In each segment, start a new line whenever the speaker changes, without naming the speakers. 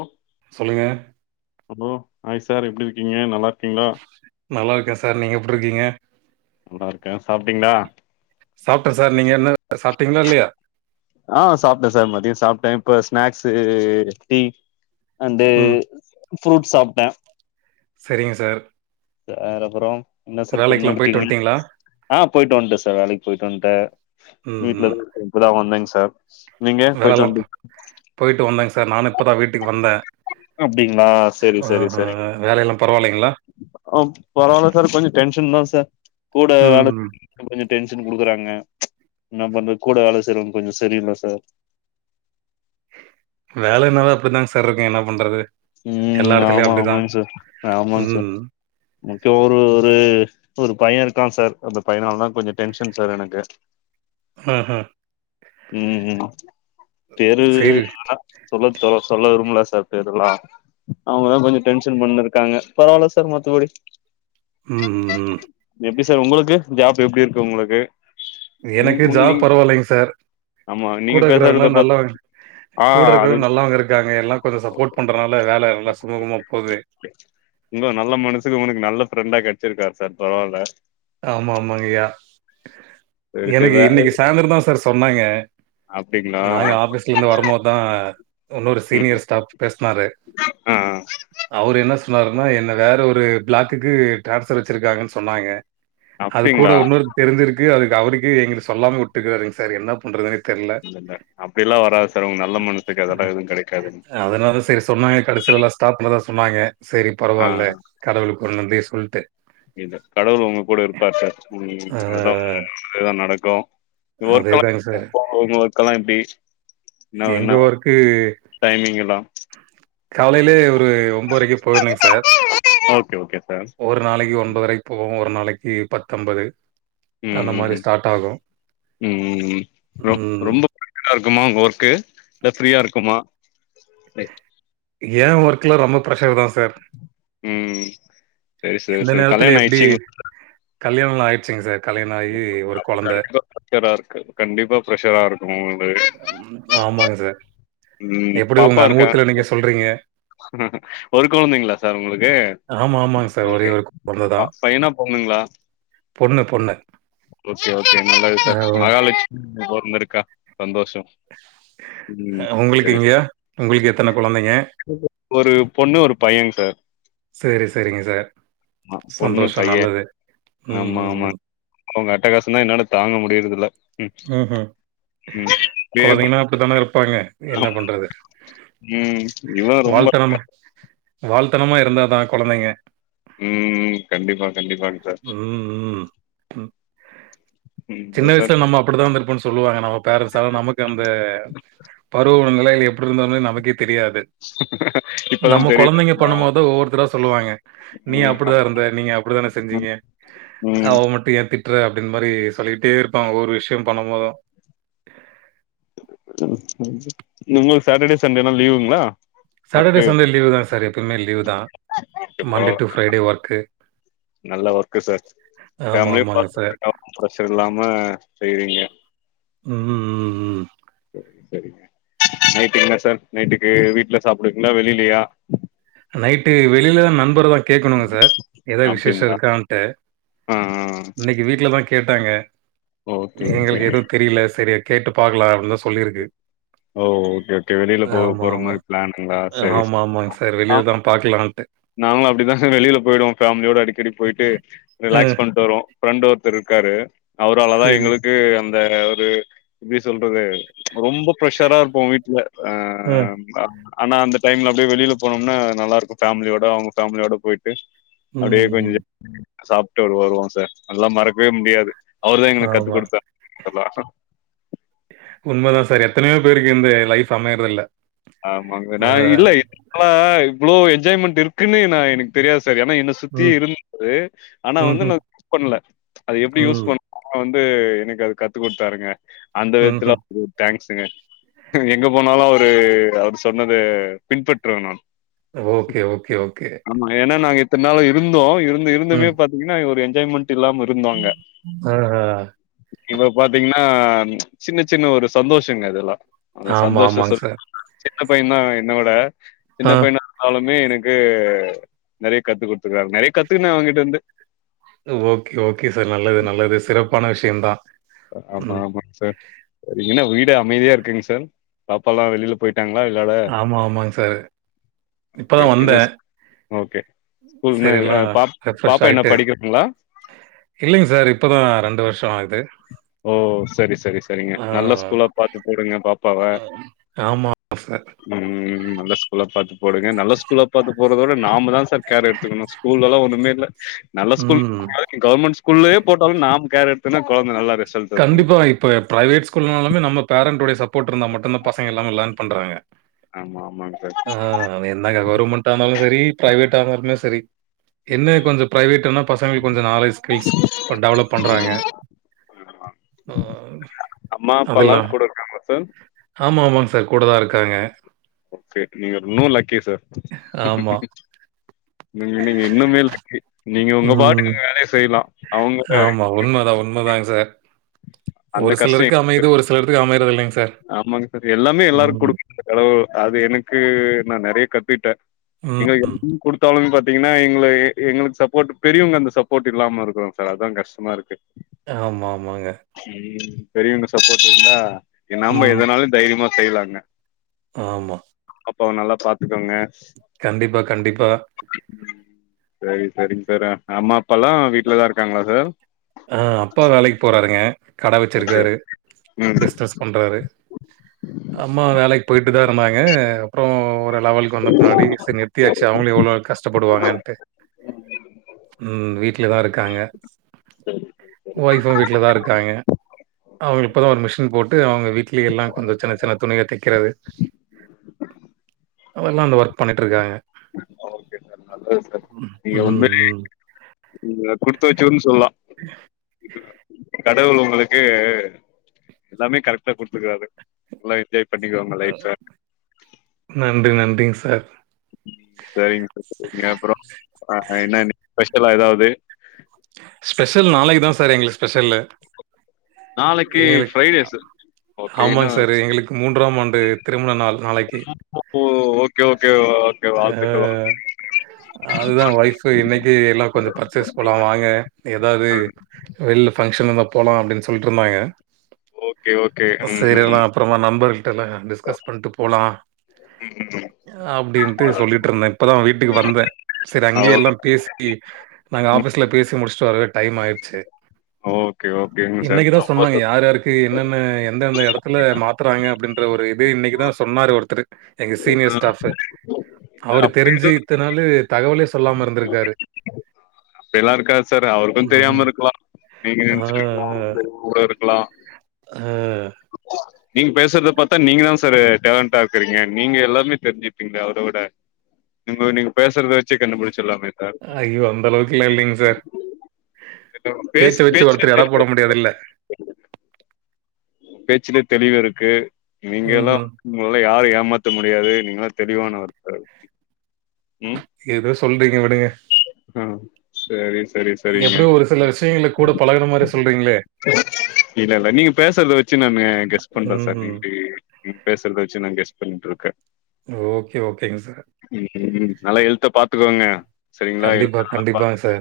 ஒ
சொல்லுங்க
அப்றோ ஹாய் சார் எப்டி இருக்கீங்க நல்லாருக்
நல்லாருக்கே சார் நீங்க எப்டி இருக்கீங்க
நல்லாருக்கே சாப்ட்டீங்களா
சாப்ட்டே சார் நீங்க என்ன சாப்ட்டீங்களா இல்லையா
ஆ சாப்பிட்டே சார் மத்தியோ சாப்பிட்டே இப்ப ஸ்நாக்ஸு டீ அண்ட்டு
ம்
ஃப்ரூட்ஸ் சாப்ட்டே
செரிங்க சார்
அ அர் அப்புறோ என்ன சார் பென்
வேலைக்கெல்லாம் போயிட்டு
எடுத்தீங்க
வந்துட்டீங்களா
ஆ போயிட்டு வந்துட்டே சார் வேலைக்கி போயிட்டு வந்துட்டே
ம்
வீட்ல இரு இப்ப தா வந்தேங் சார் நீங்க போயிட்டு
வேலலா
வந்டி
போயிட்டு வந்தேங் சார் நானு இப்பதா வீட்டுக்கு வந்தே
அப்டிங்களா செரி செரி செரி
வேலையெல்லாம் பரவாயில்லைங்களா
ஆ பரவால்ல சார் கொஞ்சோ டென்ஷன் தா சார் கூட வேல
ம்
கொஞ்சோ டென்ஷன் குடுக்குறாங்க என்ன பண்றது கூட வேல செய்றவங்க கொஞ்சோ சரியில்ல சார்
வேல என்னவோ அப்டிதாங் சார் இருக்கு என்ன பண்றது எல்லா
ம்
இடத்துலயும்
ஆமா
அப்படிதான்
ஆமாங்க சார் ஆமாங்க சார்
ம்
மொத்த ஒரு ஒரு ஒரு பைய இருக்கா சார் அந்த பையனாலதா கொஞ்சோ டென்ஷன் சார் எனக்கு
ஆஹா,
ம் ம் பேரு
சரி
வேணா சொல்ல சொ சொல்ல விரும்பல சார் பேருலா அவங்கதா கொஞ்சோ டென்ஷன் பண்ணிருக்காங்க பரவால்ல சார் மத்தபடி
ம் ம் ம்
எப்டி சார் உங்களுக்கு ஜாப் எப்பிடி இருக்கு உங்களுக்கு ம்
எனக்கு
ம்
ஜாப்
நீங்
பரவாயில்லைங்க சார்
ஆமா
கூட
நீங்க
இருக்கறவங்களா
பேசறத பாத்
நல்லவங்க
ஆ
கூட
அது
இருக்கறவங்க நல்லவங்க இருக்காங்க எல்லா கொஞ்சோ சப்போர்ட் பண்றனால வேல நல்லா சுமூகமா போது
உங்க நல்ல மனசுக்கு உனுக்கு நல்ல ஃப்ரெண்டா கெடைச்சிருக்காரு சார் பரவால
ஆமா ஆமாங்கய்யா
சரி சரி
எனக்கு
வே
இன்னைக்கி சாய்ந்தரன்தா சார் சொன்னாங்க
அப்டிங்களா
நாங்க ஆஃபீஸ்லருந்து வரும்போதுதா இன்னொரு
ம்
சீனியர் ஸ்டாஃப் பேஸ்னாரு
ஆ
அவரு என்ன ஸ் சொன்னாருன்னா என்ன வேற ஒரு பிளாக்குக்கு டிரான்ஸ்ர் வச்சிருக்காங்கன்னு சொன்னாங்க அது கூட
அப்டிங்களா
இன்னொரு தெரிஞ்சிருக்கு அதுக்கு அவருக்கு எங்களுக்கு சொல்லாம வுட்டுருக்காங்க சார் என்ன பண்றதுன்னே
இல்ல இல்ல அப்டி எல்லா வராது சார் உங் நல்ல மனசுக்கு அதெல்லா எது கெடைக்காது
அதனால தா சேரி சொன்னாங்க கடைசில லா ஸ்டாப்பண்தா சொன்னாங்க சேரி
ஆ
பரவால்ல கடவுளுக்கு ஒரு நன்றிய சொல்ட்டு
இல்ல கடவுள் உங்க கூட இருப்பாரு சார் ம் நல்லவுங்
ஆஹ்,
நல்லதே தா நடக்கு ஒர்க்
அதேதாங்க சார்
எல்லா ஒ ஒர்க் எல்லா எப்டி
எங்க ஒர்க்கு
டைமிங்க் எல்லா
காலையிலே ஒரு ஒம்போரைக்கு போயிருனுங் சார்
ஓகே ஓகே சார்
ஒரு ஒரு நாளைக்கு ஒன்பரைக்கு போவோ ஒரு நாளைக்கு பத்து அம்பது
ம் ம் ம் ம் ம் ம் ரொம்
ம்,
ரொம்போ [unintelligible] இருக்குமா உங்க ஒர்க்கு இல்ல ஃப்ரீயா இருக்குமா
ஏன் ஒர்க் லா ரொம்ப ப்ரெஷர் தா சார்
ம் சேரி சேரி சேரி கல்யாணம் ஆயிடுச்சுங்
கல்யாணம்லா ஆயிச்சுங்க சார் கல்யாணம் ஆகி ஒரு
அப்ப
கொழந்த.
கண்டிப்பா ப்ரஷரா இருக்கு கண்டிப்பா ப்ரெஷரா இருக்கு உங்களுக்கு
ம். ஆமாங்க சார்
ம்
எப்டி
பாப்பா
ஒங்க
இருக்கா
அனுபவத்துல நீங்க சொல்றீங்க
ஒரு கொழந்தங்களா சார் ஒங்களுக்கு
ஆமா, ஆமாங்க சார். ஒரே
ஓகே
ஒரு கொழந்த தான்.
பையனா பொண்ணுங்களா
பொண்ணு பொண்ணு.
ஓகே ஓகே நல்லது
அ
சார் மகாலட்சு பொறந்திருக்கா சந்தோஷோ
அ ஒங்களுக்குங்க ஒங்களுக்கு எத்தன குழந்தைங்க
ஒரு பொண்ணு ஒரு பையங் சார்
சேரி சேரிங்க சார்
ஆமா, பொண்ணு
சந்தோஷ நல்லது ம் ம் ம்
அவுங்க அட்டாகாசந்தா என்னால தாங்க முடியறதில்ல ம் ம் பேர்
இப்படித்தான இருப்பாங்க என்ன பண்றது
ம், இவன் ரொம்ப
வால்த்தனமா வால்தனமா இருந்தாதா கொழந்தைங்க
ம் ம் கண்டிப்பா கண்டிப்பாங் சார்
ம், ம். ம்.
ம்
சின்ன
அப்புறம் சார்
வயசுல நம்ம அப்டிதா இருந்திருப்போன் சொல்லுவாங்க நம்ம பேரண்ட்ஸ் நமக்கு அந்த பருவோ நிலையில எப்டி இருந்தோனு நமக்கே தெரியாது
இப்பதான்
நம்ம
தெரியுது
கொழந்தைங்க
ஆமா.
பண்ணம் போது ஒவ்வொருத்ரா சொல்லுவாங்க நீ
ம்,
அப்டிதா
அப்-
இருந்த நீங்க அப்டித்தானே செஞ்சீங்க
ம். ம்.
அவ மட்டும் ஏன் திட் ட்ற அப்டின்ற மாரி சொல்லிகிட்டே இருப்பாங்க ஒவ்வொரு விஷயோ பண்ணும் போதும்
ஒங்களுக்கு சாட்டர்டே சண்டேனா லீவுங்ளா
சாட்டர்டே சண்டே லீவு தா சார் எப்பையுமே லீவ் தா
ஓகே
மண்டே
பரவாயில்ல
டு ஃப்ரைடே ஒர்க்கு
நல்ல ஒர்க்கு சார்
ஆமா,
ஃபேமிலிய
ஆமாங்க சார்.
பாத்துட்டு [inaudible] ப்ரஷர் இல்லாம செய்றீங்க
ம் ம் ம்
சேரி சேரிங்க நைட்டுக்கு என்ன சார் நைட்டுக்கு வீட்ல சாப்பிடுவீங்களா இல்ல வெளிலையா
நைட்டு வெளில தா நண்பர தா கேக்கணுங்க சார் ஏதா விசேஷம்
அப்டிங்களா
இருக்கா டு
ஆ ஆ
இன்னைக்கு வீட்லதா கேட்டாங்க
ஓகே ஓகே
எங்களுக்கு எதுவு தெரில சேரி கேட்டு பாக்கலா அப்டின்னு தா சொல்லியிருக்கு
ஓ ஓகே ஓகே வெளியில போ போற மாரி பிளானுங்களா சேரி ஸ்
சரி வெளிய தா பாக்லான்ட்டு
நாங்களு அப்டிதாங்க வெளில போயிடுவோ ஃபேமிலியோட அடிக்கடி போயிட்டு
அ
ரிலாக்ஸ் பண்ட்டு வருவோ ஃப்ரெண்டு ஒருத்தர் இருக்காரு அவராலதா
சரி.
எங்குளுக்கு ந்த ஒரு எப்டி சொல்றது ரொம்ப ப்ரஷராருப்போ வீட்ல ஆ அ ஆனா அந்த டைம்ல அப்டியே வெளில போனம்னா நல்லாருக்கு ஃபேமிலியோட அவுங்க ஃபேமிலியோட போயிட்டு டு அப்டியே
ம்.
கொஞ்சோ சாப்ட்டு வருவோ சார் அதுலா மறக்கவே முடியாது அவர்தா எங்குளுக்கு கத்து
ஆமா.
குடுத்தார் அதா
உண்மதா சார் எத்தனயோ பேருக்கு இருந்து லைஃப் அமையறது இல்ல
ஆமாங் சார் நா இல்ல [unintelligible] இவ்ளோ என்ஜாய்மெண்ட் இருக்குன்னு நா எனக்கு தெரியாது சார் ஏனா என்ன சுத்தி
ம்.
இருந்துது ஆனா வந்து நா
ம்ஹ்ம்.
[inaudible] பண்ல அது எப்டி யூஸ்
ம்.
பண் அவரு வந்து எனக்கு அது கத்து குத்தாருங்க அந்த விதத்துல
ம்ஹ்ம்.
ம் டங்க்ஸுங்க எங்க போனாலு அவுரு அவர் சொன்னத பின்பற்றுவ நா
ஓகே ஓகே ஓகே
ஆமா ஏனா நாங்க இத்தன் நாளு இருந்தோ இருந் இருந்துமே
ம்.
பாத்தீங்னா ஒரு என்ஜாய்மெண்ட் இல்லாம இருந்தோ அங்க
ஆ.
இப்ப பாத்தீங்னா சின்ன சின்ன ஒரு சந்தோஷங்க இதெல்லா அந்த
ஆமா
சந்தோஷ சொல்
ஆமாங் சார்
சின்ன பையன் தா என்னோட சின்ன
ஆ.
பையன்னா இருந்தாலுமே எனக்கு நறைய கத்துக் குடுத்துக்காரு நறைய கத்துக்குன அவங்கிட்டருந்து
ஓகே ஓகே சார் நல்லது நல்லது சிறப்பான விஷ்யந்தா
ஆமா ஆமாங் சார் சரிங்க என்ன வீடே அமைதியா இருக்குங் சார் பாப்பாலா வெளில போயி எங்னா விளாட
ஆமா ஆமாங் சார் இப்பதா
ஓகே, என்ன
வந்தே
ஸ் ஓகே. ஸ்கூல் என்ன
செரி
அ
எல்லா
பாப்
ரெஃப்ரெஷ்
பாப்பா என்ன
ஆயிட்டு
படிக்கிறாங்களா?
இல்லைங்க சார் இப்பதா ரெண்டு வர்ஷோ ஆகுது
ஓ செரி செரி செரிங்க
ஆ.
நல்ல ஸ்கூலா பாத்து போடுங்க பாப்பாவ
ஆமா ஆமா சார்
ம் நல்லது ஸ்கூல பாத்து போடுங்க நல்லா ஸ்கூல்ல பாத்து போர்றதோட நாம தா சார் கேர் எடுத்துக்கணு ஸ்கூல்லலா ஒன்னுமே இல்ல நல்ல ஸ்கூல்
ம்.
அதாது கவர்மெண்ட் ஸ்கூல்லே போட்டாலு நாம கேர் எடுத்தன்னா கொழந்த நல்லா ரிசல்ட் இருக்குங்க
கண்டிப்பா
சார்.
இப்ப பிரைவேட் ஸ்கூல்னாலுமே நம்ம பேரண்ட்டுடைய சப் போர்ட்ருந்தா மட்டுந்தா பசங்க எல்லாமே லேர்ன் பண்றாங்க
ஆமா ஆமாங்க சார்
அது என்னங்க கவர்மெண்ட் இருந்தாலு சரி பிரைவேட்டா இருந்தாலுமே சரி என்ன கொஞ்சோ பிரைவேட்டுனா பசங்க கொஞ்சோ நாலேஜ் ஸ்கில்ஸ் டெவலப் பண்றாங்க
ம்
ஆ
அம்மா அப்பால்லா
அதெல்லாம்.
கூட இருக்காங்களா சார்
ஆமா ஆமாங் சார் கூட தா இருக்காங்க
ஓகே நீங்க இன்னு லக்கி சார்
ஆமா.
நீங்க நீங்க இன்னுமே லக்கி நீங்க உங்க
ம்.
பாட்டுக்கு வேலைய செய்லா
ஆமா உண்ம தா உண்ம தாங்க சார்
அந்த
ஒரு
கஷ்ட
சிலருக்கு அமையுது ஒரு சிலருத்துக்கு அமைரது இல்லைங் சார்
ஆமாங்க சார் எல்லாமே எல்லாருக்கு
ம்.
குடுக்க [inaudible] கடவுள் அது எனக்கு நா நெறைய கத்துட்டே எங்க
ம்.
[inaudible] குடுத்தாலுமே பாத்தீங்கன்னா எங்கள எ எங்களுக்கு சப்போர்ட் பெரியவங்க அந்த சப்போர்ட் இல்லாம இருக்குறோ சார் அதா கஷ்டமாருக் கு
ஆமாமாங்க
ம் பெரியவங்க சப்போர்ட் இருந்தா என் நாம
ம்.
எதனாலு தைரியமா செய்யலாங்க
ஆமா
அப்பாவ நல்லா பாத்துக்கோங்க
கண்டிப்பா கண்டிப்பா
செரி செரிங் சார் அ அம்மா அப்பால்லா வீட்லதா இருக்காங்களா சார்?
ஆ அப்பா வேலைக்கு போறாருங்க கட
ஓகே
வச்சிருக்காரு
ம்
பிஸ்னஸ் பண்றாரு அம்மா வேலைக்கு போயிட்டுதா இருந்தாங்க அப்றோ ஒரு லெவலுக்கு வந்த பின்னாடி சர் நிறுத்தியாச்சு அவங்களு எவ்ளோ கஷ்டப்படுவாங்கன்ட்டு
உம் உ
ம் வீட்லதா இருக்காங்க
செரி
ஒய்ஃப்பு வீட்லதா இருக்காங்க அவங்களுக் இப்பதா ஒரு மிஷின் போட்டு அவங்க வீட்டுலயே எல்லா கொஞ்ச சின்ன சின்ன துணிய தை க்கிறது ஒ நல்ல ஒர்க் பண்ணிட்டுருக்காங்க
ஓகே சார் நல்லது சார் நீங்க உண்மைலே
ம்.
நீங்க குடுத்து வச்சவர்னு சொல்லா கடவுள் உங்களுக்கு எல்லாமே கரெக்டா குடுத்துக்கறாரு நல்லா எஞ்சாய் பண்ணிக்கோங்க
அ
லைஃப்ப
நன்றி நன்றிங் சார்
செரிங்க சார் செரிங்க அப்றோ அ என்ன இன்னைக் ஸ்பெஷலா எதாவ்து
ஸ்பெஷல் நாளைக்குதா சார் எங்களுக் ஸ்பெஷல்லு
நாளைக்கு ஃப்ரைடே சார் ஓகே என்ன
ஆமாங் சார் எங்களுக்கு மூன்றாம் ஆண்டு திருமண நாள் நாளைக்கு
போ ஓக் கே ஓகே ஓகே வாழ்த்துக்கள் [inaudible]
அதுதா ஒய்ஃப் இன்னைக்கு எல்லா கொஞ்சொ பர்ச்சேஸ் பண்ண வா ங்க எதாவ்து வெளில ஃபங்க்ஷன் இருந்தா போலா அப்டின் சொல்ட்டுருந்தாங்க
கே ஓகே
செரி எல்லா
ம்
அப்றமா நண்பர்கள்ட்டலா டிஸ்கஸ் பண்ட்டு போலா
ம் ம் ம்
அப்பனடின்ட்டு சொல்லிட்டுருந்தே இப்பதா வீட்டுக்கு வந்தே சரி அங்கே எல்லா பேசி சி நாங்க ஆஃபிஸ்ல பேசி முடிச்சுட்டு வரவே டைம் ஆயிடுச்சு
ஓகே ஓகேங்க சார்
இன்னைக்குதா
ரொம்ப
சொன்னாங்க யார் யாருக் கு என்னென்ன எந்தெந்த எடத்துல மாத்துறாங்க அப்டின்ற ஒரு இது இன்னைக்குதா சொன்னாரு ஒருத்தரு எங்க சீனியர்
சந்தோஷம்.
ஸ்டாஃப் அவரு
அப்படி
தெரிஞ்சு
எதுவும்
இத்த நாள் தகவலே சொல்லாம இருந்திருக்காரு
அப்டில்லா இருக்காது சார் அவருக்கு
ம்.
தெரியாம இருக்கலா நீங்க
ஆ,
நெனைச்சுட்டுருக்கீங்க அவருக்கு தெரியாம கூட இருக்கலா
ஆ
நீங் பேசுறது பாத்தா நீங்க தான் சாரு டேலண்டா இருக்குறீங்க நீங்க எல்லாமே தெரிஞ்சுப்பீங்க அவரவிட நீங்க நீங்க பேசுறத வச் சு கண்டுபுடிச்சர்லாமே சார்
ஐயோ! அந்த அளவுக்குலாம் இல்லைங்க சார்.
ஏங்க உங்க பேஸ்
பேச்ச வச்சு
பேச்சுலே
ஒருத்தர் எடை
தெளிவு
போட
[inaudible]
முடியாதுல்ல.
பேச்சுலே தெளிவுருக்கு நீங்களு
ம்ஹ்ம்.
உங்களல்லா யாரு ஏமாத்த முடியாது நீங்கல்லா தெளிவான ஆளு ம்
ஏதோ சொல்றீங்க விடுங்க
அ சரி சரி சரிங்க
எப்படியோ ஒரு சில விஷயங்கள கூட பழகுன மாரி சொல்றீங்களே
இல்ல இல்ல நீங்க பேசற்த வெச்சு நானு கெஸ் பண்ற சார் நீங்க
ம்ஹ்ம்.
இப்டி நீங் பேசற்த வெச்சு நா கெஸ் பண்ணிட்ருக்கே
ஓகே ஓகேங்க சார்
ம் ம் ம் நல்லா எல்த்த பாத்துக்கோங்க சரிங்களா எழுத்த
கண்டிப்பா
நல்லா பா
கண்டிப்பாங்க சார்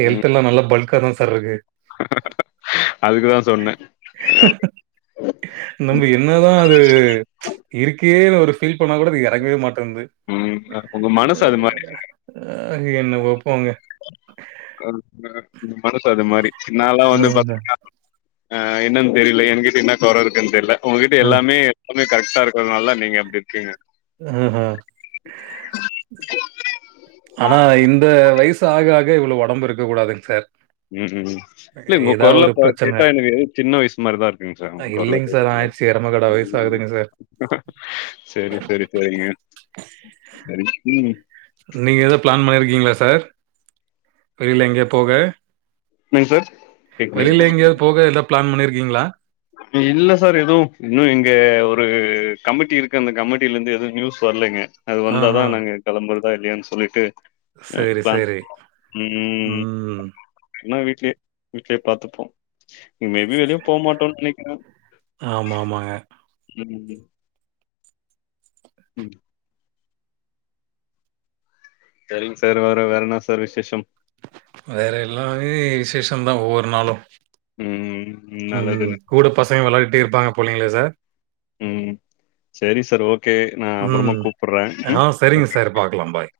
ஹெல்த்
ம்,
எல்லா நல்லா பல்க்கா தா சார்ருக்கு
அதுக்கு தா சொன்னே
ஹ நம்ம என்னதா அது இருக்கேன்னு ஒரு ஃபீல் பண்ணா கூட அது எறங்கவே மாட்டன்து
உங்க உங்க மனசு அது மாரி
ஆ என்னவோ போங்க
[inaudible] ங்க உங்க மனசு அது மாரி நால்லா வந்து
அதாங்க.
பாத்தீங்கன்னா ஆ என்னன் தெரியில எங்கிட்ட என்ன கொற இருக்குன் தெர்ல உங்ககிட்ட
அ,
எல்லாமே அப்டியே கரெக்ட்டா இருக்கதற்னால நீங்க அப்டி இருக்கீங்க
ம்ம் ஆனா இந்த வய்சு ஆக ஆக இவ்ளோ ஒடம்பு இருக்க கூடாதுங் சார்
ம்ம் இல்ல உங்க
ஏதாவது
கொரல
ஒரு
பா
பிரச்சனை.
கேட்டா எனக்கு ஏதோ சின்ன வய்சு மாரிதா இருக்குங் சார் உங்க கொரல கேட்டா
சீ எருமகடா வய்சு ஆகுதுங்க சார்
செரி செரி செரிங்க செரி ம்
நீங்க எதோ ப்ளான் பண்ணிருக்கீங்ளா சார் வெளில எங்யோ போக
என்னங் சார்
வெளில
கேக்குதுங்களா
எங்யாவ்து போக எதா பிளான் பண்ணிருக்கீங்ளா
இல்ல சார் எது இன்னு இங்க ஒரு கமிட்டி இருக்கு அந்த கமிட்டிலர்ந்து எது நியூஸ் வர்லைங்க அது வந்தா தா
ஆஹா.
நாங்க கெளம்பற்தா இல்லையான் சொல்லிட்டு ம்
சரி,
பிளான்
சரி.
ம் இல்னா வீட்லே வீட்லே பாத்துப்போ ம் மேபி வெளிய போ மாட்டோ நெனைக்கிறோ
ஆமா, ஆமாங்க.
ம் ம் சேரிங்க சார் வேற வேறென்னா சார் விசேஷம்
வேற எல்லாமே விசேஷந்தா ஒவ்வொரு நாளு
ம்.
ம்
நல்லதுங்க.
கூட பசங்க வெளாடிட்டே இருப்பாங்க போலைங்ளே சார்
ம். சரி சார். ஓகே. நான் அப்புறமா
ம்
கூப்புடுறேன்.
ஆ
ம்.
சரிங்க சார் பாக்கலா பாய்